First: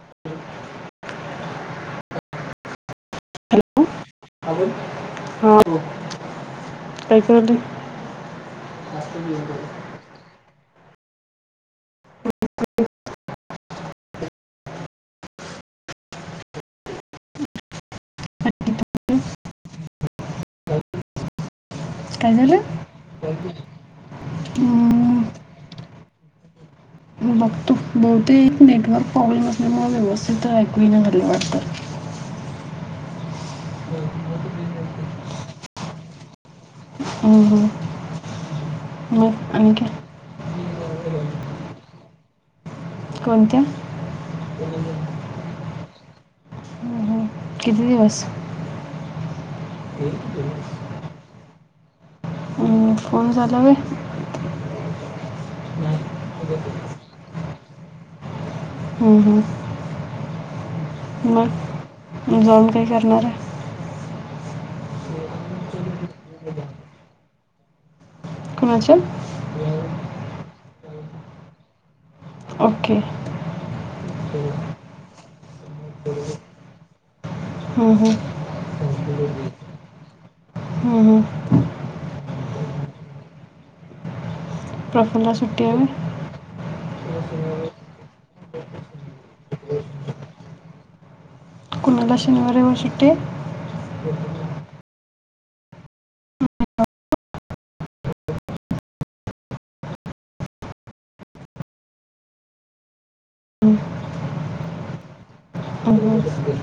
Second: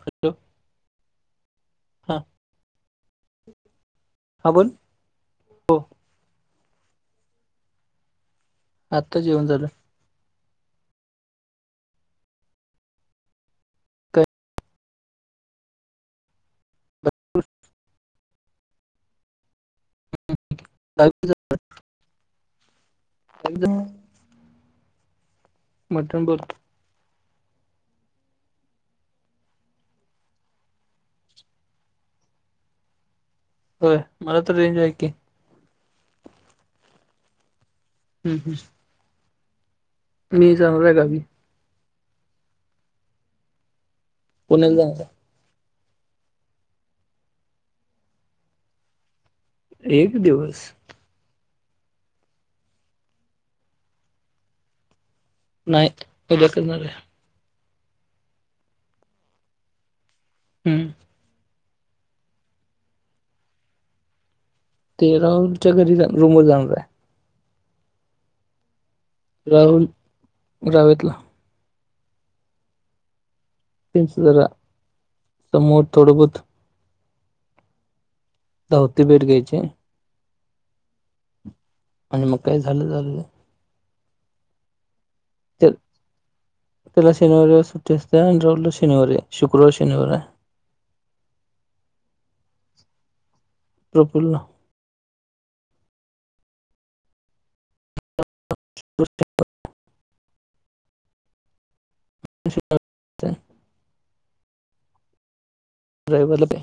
Hello! हा. [unintelligible] हा बोल हा हो काय करालाय? आत्ता जेवण झालं [unintelligible] काय [inaudible] [inaudible] काय झालं. गावी हम्म मोठ्याने बोलतो. बघतो. बहुतेक नेटवर्क प्रॉब्लेम असल्यामुळे व्यवस्थित ऐकु येईना झालं वाटत. [inaudible] होय मला तर रेंज की. हम्म हम्म हम्म हम्म हो आणखी मी जेव्हा वेगळा होईल. कोणत्या? पुण्याला जायला. हं, हं. किती दिवस आहे एक दिवस फोन झाला व्हय. नाही उद्या करणार आहे हम्म हम्म हम्म मग जाऊन काय करणार आहे. ते राहुलच्या घरी रूमर जाणार आहे. कोणाच्या? राहुल रावेतला. ओके. त्यांचं जरा मोड तोड होत हम्म हम्म होती भेट घ्यायची. हं, हं. आणि मग काय झालं झालं. प्रफुल्ल ला सुट्टी आहे त्या- व्हय. त्याला शनिवारी रविवारी सुट्टी असते. आणि राहुलला शनिवारी शुक्रवारी शनिवारी मला शनिवार रविवार सुट्टी आहे. प्रफुल्लला [inaudible] [inaudible] [inaudible] हं, हं. ड्रायव्हरला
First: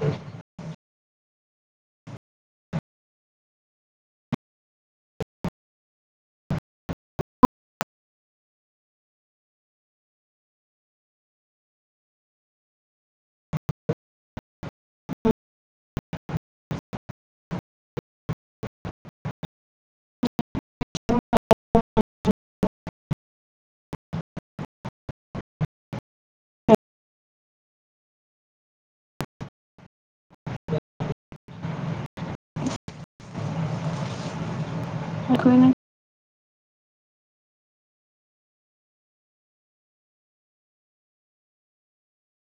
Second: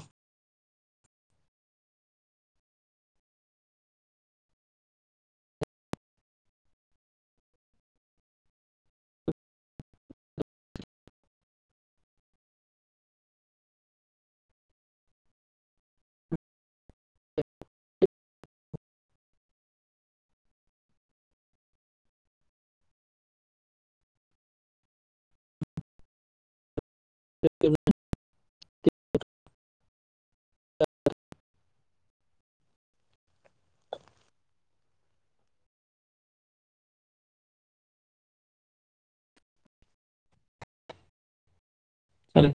[inaudible] एकु येई नाही. चालेल‌.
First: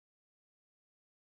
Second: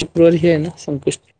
शुक्रुवारी हे आहे ना संकष्टी